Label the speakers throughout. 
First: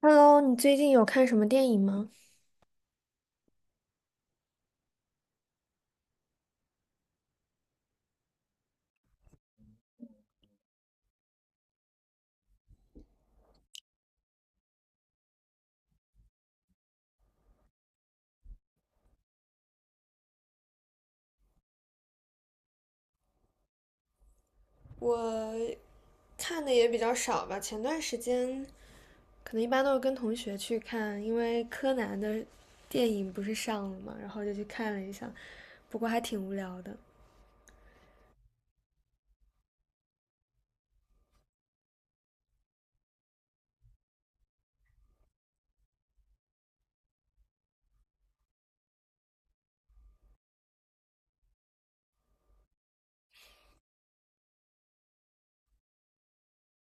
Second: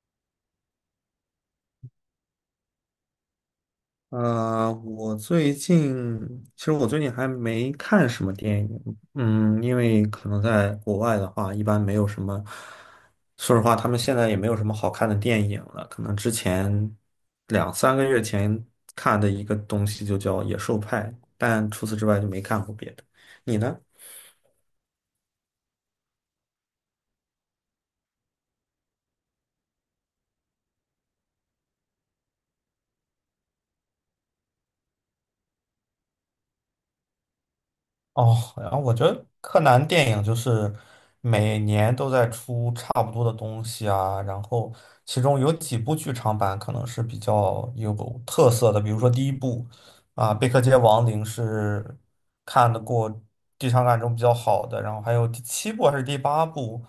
Speaker 1: Hello，你最近有看什么电影吗？
Speaker 2: 我最近其实我最近还没看什么电影，因为可能在国外的话，一般没有什么，说实话，他们现在也没有什么好看的电影了。可能之前两三个月前看的一个东西就叫《野兽派》，但除此之外就没看过别的。你呢？
Speaker 1: 我看的也比较少吧，前段时间可能一般都是跟同学去看，因为柯南的电影不是上了嘛，然后就去看了一下，不过还挺无聊的。
Speaker 2: 哦，然后我觉得柯南电影就是每年都在出差不多的东西啊，然后其中有几部剧场版可能是比较有特色的，比如说第一部啊，《贝克街亡灵》是看得过剧场版中比较好的，然后还有第七部还是第八部，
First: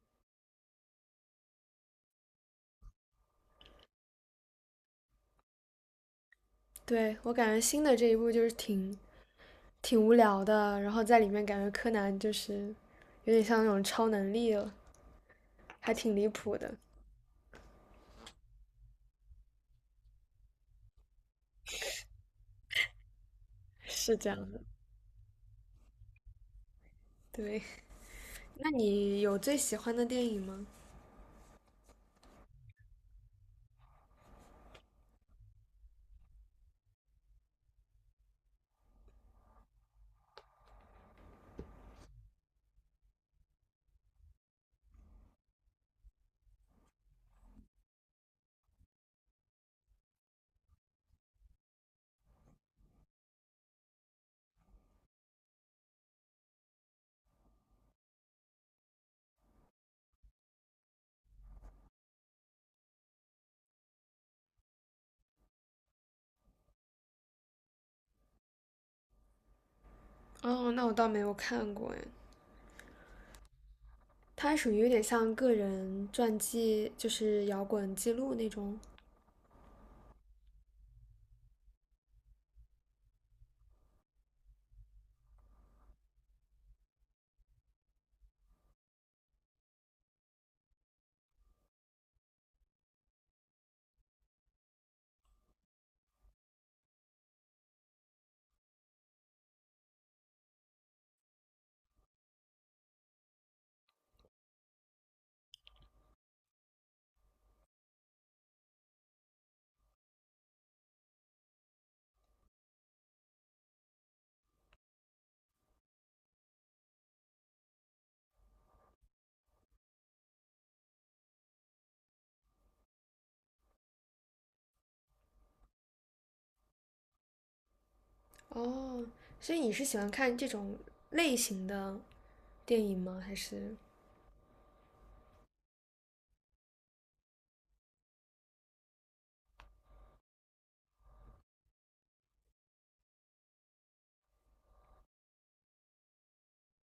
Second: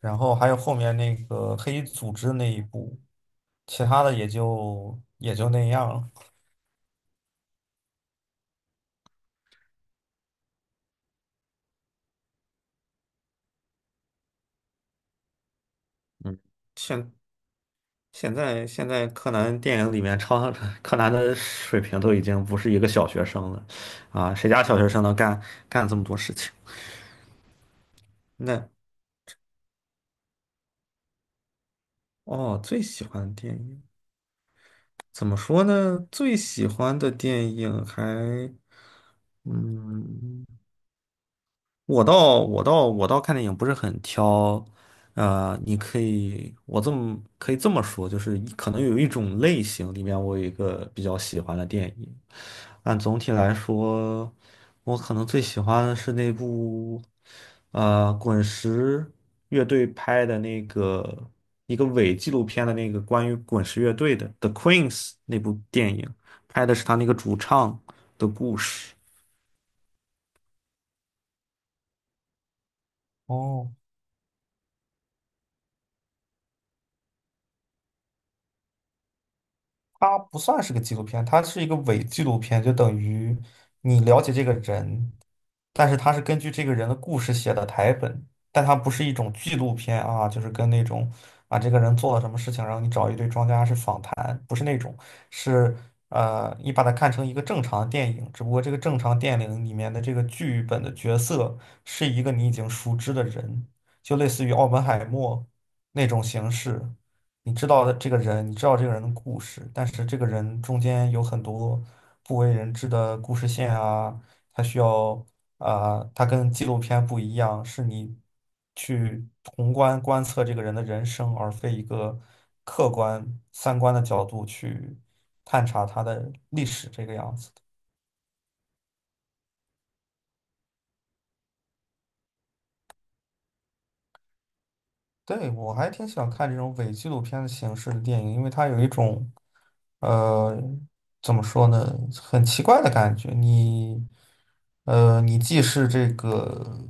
Speaker 2: 然后还有后面那个黑衣组织那一部，其他的也就那样了。
Speaker 1: 对，我感觉新的这一部就是挺无聊的，然后在里面感觉柯南就是有点像那种超能力了，还挺离
Speaker 2: 嗯，
Speaker 1: 谱的。
Speaker 2: 现现在柯南电影里面超 柯南的水平都已经不是一个小学生了，
Speaker 1: 是这
Speaker 2: 啊，谁
Speaker 1: 样的，
Speaker 2: 家小学生能干这么多事情？
Speaker 1: 对。
Speaker 2: 那
Speaker 1: 那你有最喜欢的电影吗？
Speaker 2: 哦，最喜欢的电影怎么说呢？最喜欢的电影嗯。我倒看电影不是很挑，你可以我可以这么说，就是可能有一种类型里面我有一个比较喜欢的电影，但总体来说，我可能最喜欢的是那部，滚石乐队拍的那个一个伪纪录片的那个关于滚石乐队的《The Queens》那部电影，拍的是他那个主唱的故事。
Speaker 1: 哦，那我倒没有看过哎。
Speaker 2: 哦。
Speaker 1: 它属于有点像个人传记，就是摇滚记录那种。
Speaker 2: 它不算是个纪录片，它是一个伪纪录片，就等于你了解这个人，但是它是根据这个人的故事写的台本，但它不是一种纪录片啊，就是跟那种啊这个人做了什么事情，然后你找一堆专家是访谈，不是那种，是你把它看成一个正常的电影，只不过这个正常电影里面的这个剧本的角色是一个你已经熟知的人，就类似于奥本海默那种形式。你知道的这个人，你知道这个人的故事，但是这个人中间有很多不为人知的故事线啊，他需要啊、呃他跟纪录片不一样，是你去宏观观测这个人的人生，而非一个客观三观的角度去探查他的历史这个样子。
Speaker 1: 哦，所以你是喜欢看这种类型的电影吗？还是
Speaker 2: 对，我还挺喜欢看这种伪纪录片的形式的电影，因为它有一种，呃，怎么说呢，很奇怪的感觉。你既是这个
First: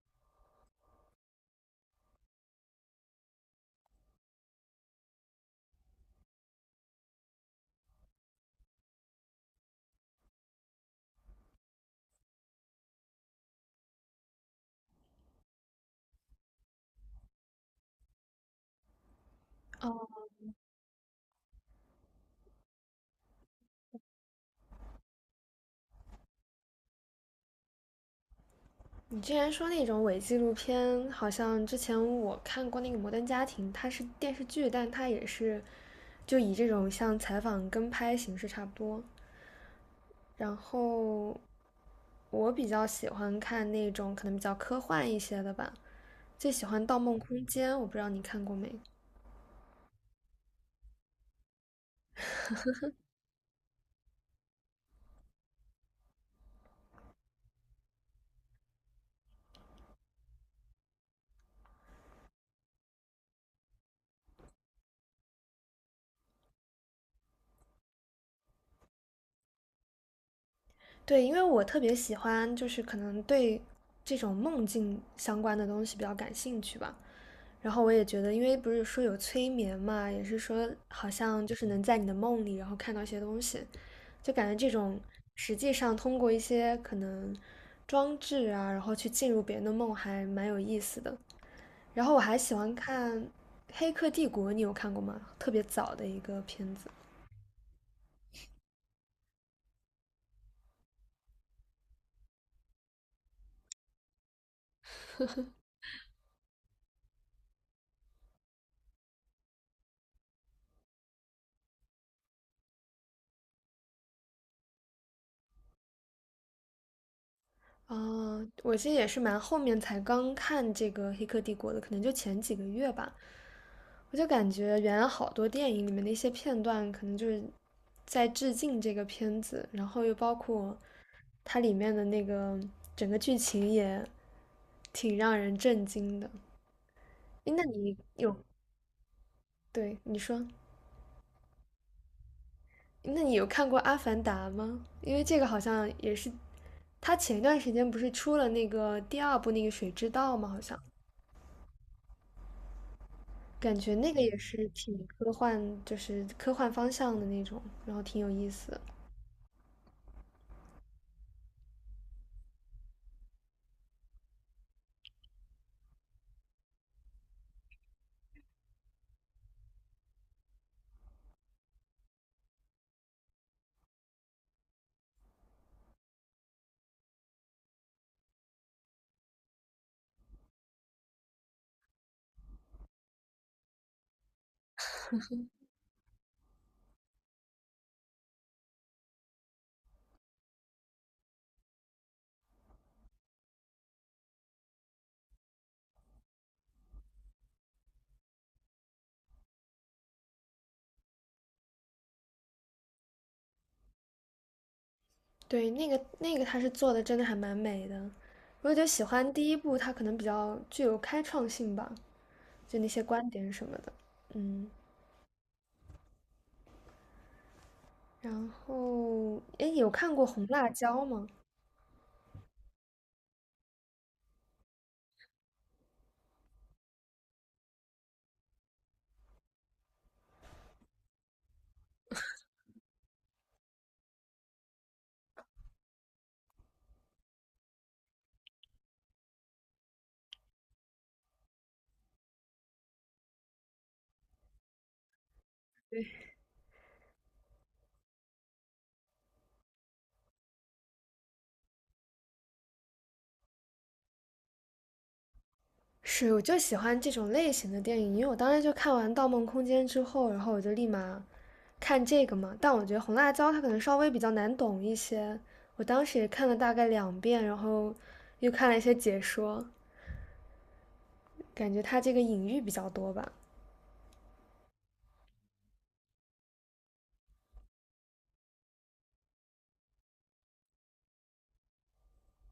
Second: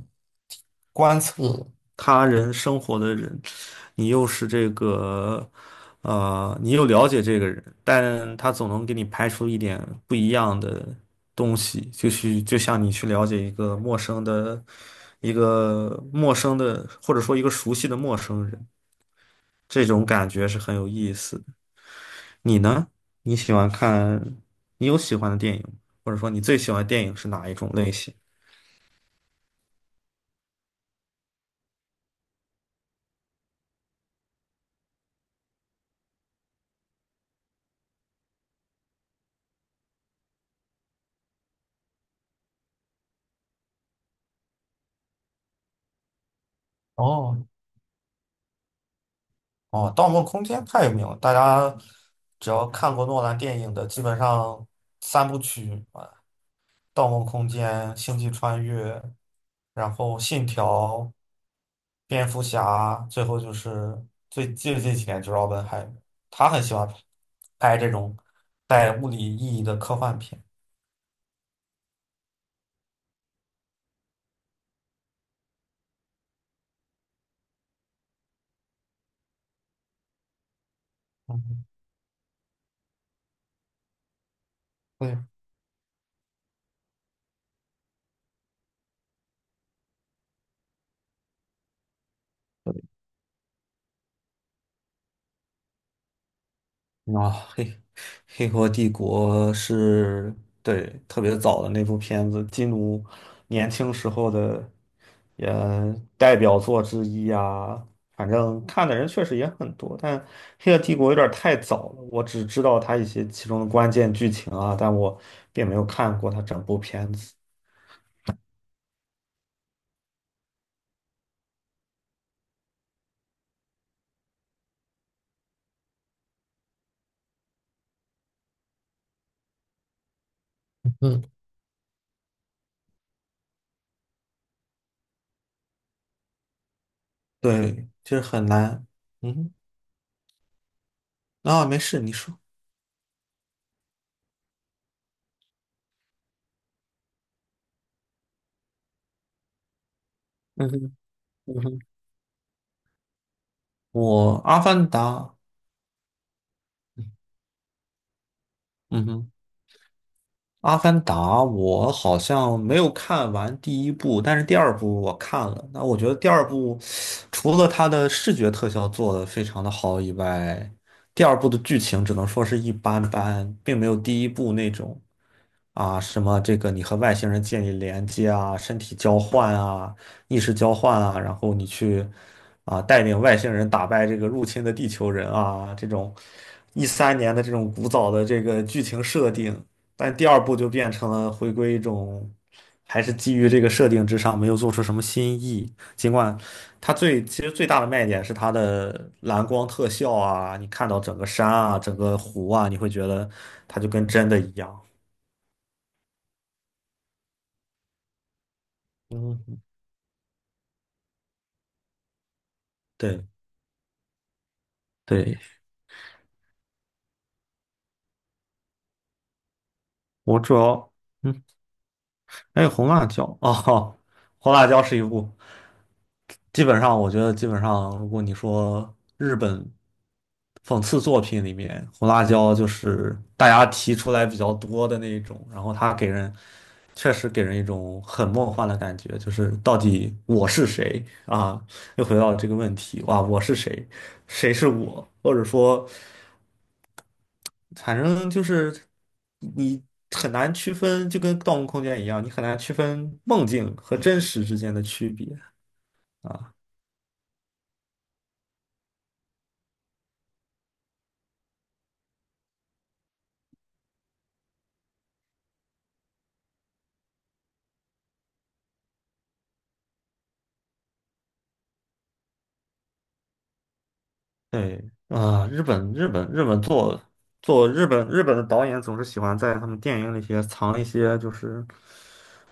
Speaker 2: 观测他人生活的人，你又是这个。啊，你又了解这个人，但他总能给你拍出一点不一样的东西，就是就像你去了解一个陌生的，或者说一个熟悉的陌生人，这种感觉是很有意思的。你呢？你喜欢看，你有喜欢的电影吗？或者说你最喜欢的电影是哪一种类型？
Speaker 1: 你之前说那种伪纪录片？好像之前我看过那个《摩登家庭》，它是电视剧，但它也是就以这种像采访跟拍形式差不多。然后我比较喜欢看那种可能比较科幻一些的吧，最喜欢《盗梦
Speaker 2: 哦
Speaker 1: 空间》，我不知道你看过没？
Speaker 2: 哦，《盗梦空间》太有名了，大家只要看过诺兰电影的，基本上三部曲《盗梦空间》《星际穿越》，然后《信条》蝙蝠侠，最后就是最近几年就是奥本海默，他很喜欢拍这种带物理意义的科幻片。
Speaker 1: 对，因为我特别喜欢，就是可能对这种梦境相关的东西比较感兴趣吧。然后我也觉得，因为不是说有催眠嘛，也是说好像就
Speaker 2: 嗯，
Speaker 1: 是能在你的梦里，然后看到一些东西，就感觉这种
Speaker 2: 对，
Speaker 1: 实际上通过一些可能装置啊，然后去进入别人的梦，还蛮有意思的。然后我还喜欢看《黑客帝国》，你有看过吗？特别早的一个片子。
Speaker 2: 啊，黑河帝国对，特别早的那部片子，基努年轻时候的也代表作之一啊。反正看的人确实也很多，但黑河帝国有点太早了，我只知道它一些其中的关键剧情啊，但我并没有看过它整部片子。
Speaker 1: 哦，我其实也是蛮后面才刚看这个《黑客帝国》的，可能就前几个月吧。我就感觉原来好多电影里面的一些片段，可能就是在致敬这个片子，然后又包括
Speaker 2: 嗯，
Speaker 1: 它里面的那个整个剧情也挺让人震惊的。诶那
Speaker 2: 对，
Speaker 1: 你
Speaker 2: 就是
Speaker 1: 有，
Speaker 2: 很难。嗯
Speaker 1: 对，你说，
Speaker 2: 哼啊，没事，你说。
Speaker 1: 那你有看过《阿凡达》吗？因为这个好像也是，它前一段时间不是出了那个第二部那个《水之道》吗？好
Speaker 2: 嗯
Speaker 1: 像。
Speaker 2: 哼嗯哼。
Speaker 1: 感觉那个
Speaker 2: 我
Speaker 1: 也
Speaker 2: 《阿
Speaker 1: 是
Speaker 2: 凡达》，
Speaker 1: 挺科幻，就是科幻方向的那种，然后挺有意思的。
Speaker 2: 嗯哼。《阿凡达》我好像没有看完第一部，但是第二部我看了。那我觉得第二部除了它的视觉特效做得非常的好以外，第二部的剧情只能说是一般般，并没有第一部那种啊什么这个你和外星人建立连接啊、身体交换啊、意识交换啊，然后你去啊带领外星人打败这个入侵的地球人啊这种2013年的这种古早的这个剧情设定。但第二部就变成了回归一种，还是基于这个设定之上，没有做出什么新意。尽管它其实最大的卖点是它的蓝光特效啊，你看到整个山啊、整个湖啊，你会觉得它就跟真的一样。
Speaker 1: 对，那个他是做的真的还蛮美的，我就喜欢第一
Speaker 2: 嗯，
Speaker 1: 部，它可能比较具有开创性吧，就那些
Speaker 2: 对
Speaker 1: 观点什么的。嗯，
Speaker 2: 对，
Speaker 1: 然后诶，有看过
Speaker 2: 我
Speaker 1: 《红
Speaker 2: 主
Speaker 1: 辣
Speaker 2: 要。
Speaker 1: 椒》吗？
Speaker 2: 嗯。还有红辣椒哦，红辣椒是一部，基本上我觉得基本上，如果你说日本讽刺作品里面，红辣椒就是大家提出来比较多的那一种，然后它确实给人一种很梦幻的感觉，就是到底我是谁啊？又回到这个问题，哇，我是谁？谁是我？或者说。反正就是你很难区分，就跟《盗梦空间》一样，你很难区分梦境和真实之间的区别
Speaker 1: 是，我
Speaker 2: 啊。
Speaker 1: 就喜欢这种类型的电影，因为我当时就看完《盗梦空间》之后，然后我就立马看这个嘛。但我觉得《红辣椒》它可能稍微比较难懂一些，我当时也看了大概两遍，然后又看了一些解说，感觉它这个隐喻比较多吧。
Speaker 2: 对啊，日本做日本的导演总是喜欢在他们电影里藏一些就是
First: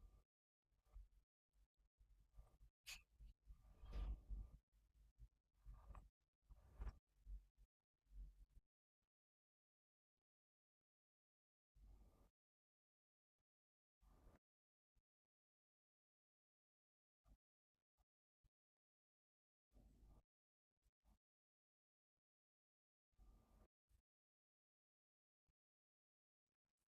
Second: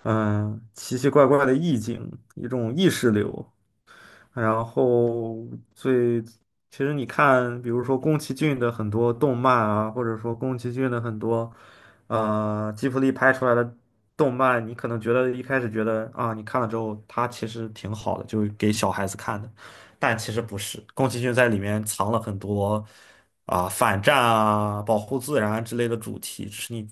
Speaker 2: 奇奇怪怪的意境，一种意识流，然后最，其实你看，比如说宫崎骏的很多动漫啊，或者说宫崎骏的很多，吉卜力拍出来的动漫，你可能一开始觉得啊，你看了之后，它其实挺好的，就是给小孩子看的，但其实不是，宫崎骏在里面藏了很多啊、反战啊、保护自然之类的主题，只是你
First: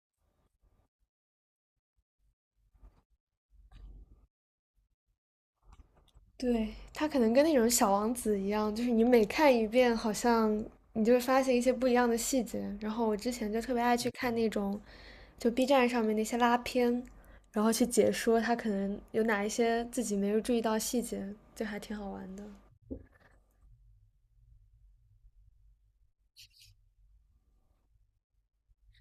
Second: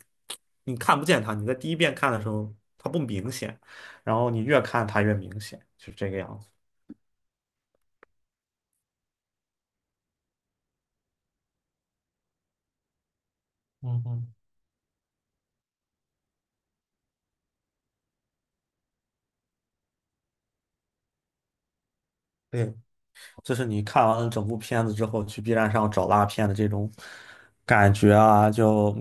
Speaker 2: 你看不见它，你在第一遍看的时候它不明显，然后你越看它越明显，就是这个样子。
Speaker 1: 对，他可能跟那种小王子一样，就是你每看一遍，好像你就会发现一些不一样的细节。然后我之前就特别爱
Speaker 2: 嗯
Speaker 1: 去看
Speaker 2: 嗯。
Speaker 1: 那种，就 B 站上面那些拉片，然后去解说他可能有哪一些自己没有注意到细节，就还挺好玩的。
Speaker 2: 对，就是你看完了整部片子之后，去 B 站上找烂片的这种感觉啊，就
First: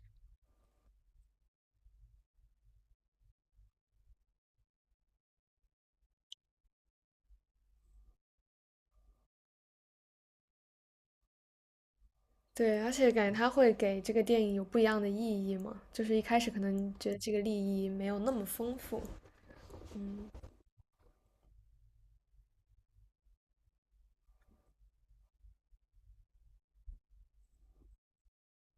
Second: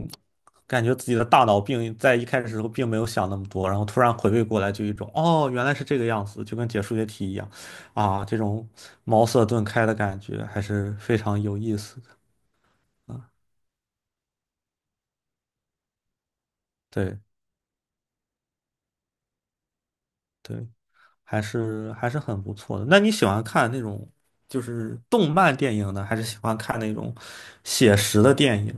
Speaker 2: 感觉自己的大脑在一开始的时候并没有想那么多，然后突然回味过来，就一种哦，原来是这个样子，就跟解数学题一样啊，这种茅塞顿开的感觉还是非常有意思的
Speaker 1: 对，而且
Speaker 2: 啊。
Speaker 1: 感觉他会给这个电影有不一样的意义嘛，就是一开始可能觉得
Speaker 2: 对
Speaker 1: 这个利益没有那么丰富。
Speaker 2: 对，还是很不错的。那你喜欢看那种就是动漫电影呢，还是喜欢看那种写实的电影？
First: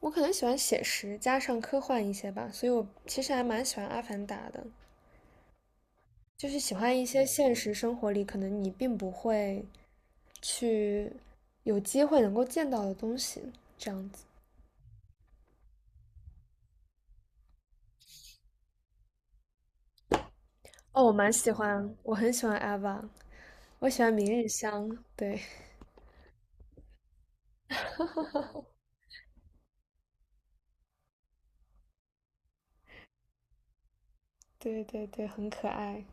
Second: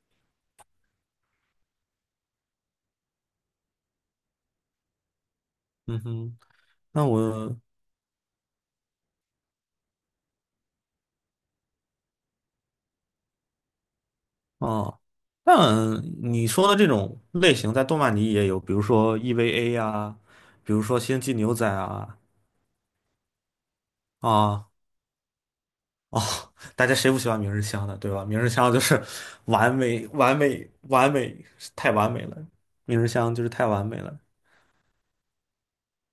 Speaker 1: 我可能喜欢写实加上科幻一些吧，所以我其实还蛮喜欢《阿凡达》的。
Speaker 2: 嗯哼。
Speaker 1: 就是喜欢一
Speaker 2: 那
Speaker 1: 些现
Speaker 2: 我
Speaker 1: 实生活里可能你并不会去有机会能够见到的东西，这样子。
Speaker 2: 哦，但你说的这种类型在动漫里也有，比如说 EVA 啊，比如说
Speaker 1: 哦，我
Speaker 2: 《星
Speaker 1: 蛮
Speaker 2: 际
Speaker 1: 喜
Speaker 2: 牛仔》
Speaker 1: 欢，我
Speaker 2: 啊，
Speaker 1: 很喜欢 Ava，我喜欢明日
Speaker 2: 啊
Speaker 1: 香，对，
Speaker 2: 哦，大家谁不喜欢明日香的，对吧？明日香就是完美、完美、完美，太完美了，明日香就是太完美了。
Speaker 1: 对对对，很可爱。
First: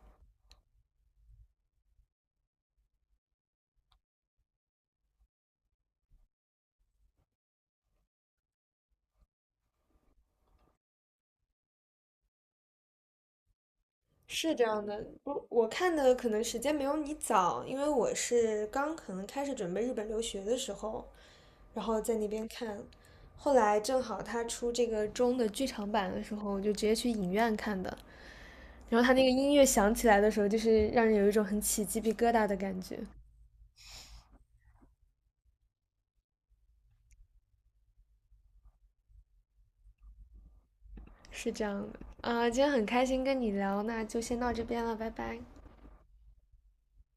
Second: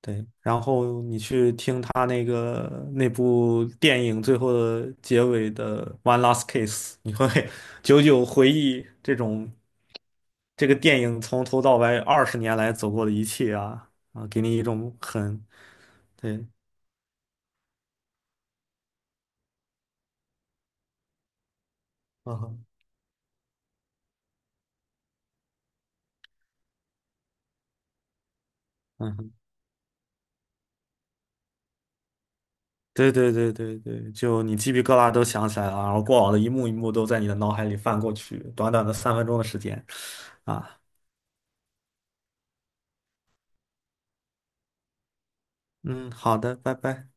Speaker 2: 对，然后你去听他那个那部电影最后的结尾的《One Last Kiss》，你会 久久回忆这个电影从头到尾20年来走过的一切啊啊，给
Speaker 1: 是
Speaker 2: 你
Speaker 1: 这
Speaker 2: 一
Speaker 1: 样
Speaker 2: 种
Speaker 1: 的，
Speaker 2: 很，
Speaker 1: 我看的可能
Speaker 2: 对，
Speaker 1: 时间没有你早，因为我是刚可能开始准备日本留学的时候，然后在那
Speaker 2: 嗯
Speaker 1: 边
Speaker 2: 哼，
Speaker 1: 看，后来正好他出这个中的剧场版的时候，我就直接去影院看的，然后他
Speaker 2: 嗯
Speaker 1: 那个
Speaker 2: 哼，
Speaker 1: 音乐响起来的时候，就是让人有一种很起鸡皮疙瘩的感觉，
Speaker 2: 对对对对对，就你鸡皮疙瘩都想起来了，然后过往的一幕一幕都在你的脑海里翻过去，短短的3分钟的时间啊，
Speaker 1: 是这样的，啊、今天很开心跟你聊，那就先到这边了，拜拜。
Speaker 2: 嗯，好的，拜拜。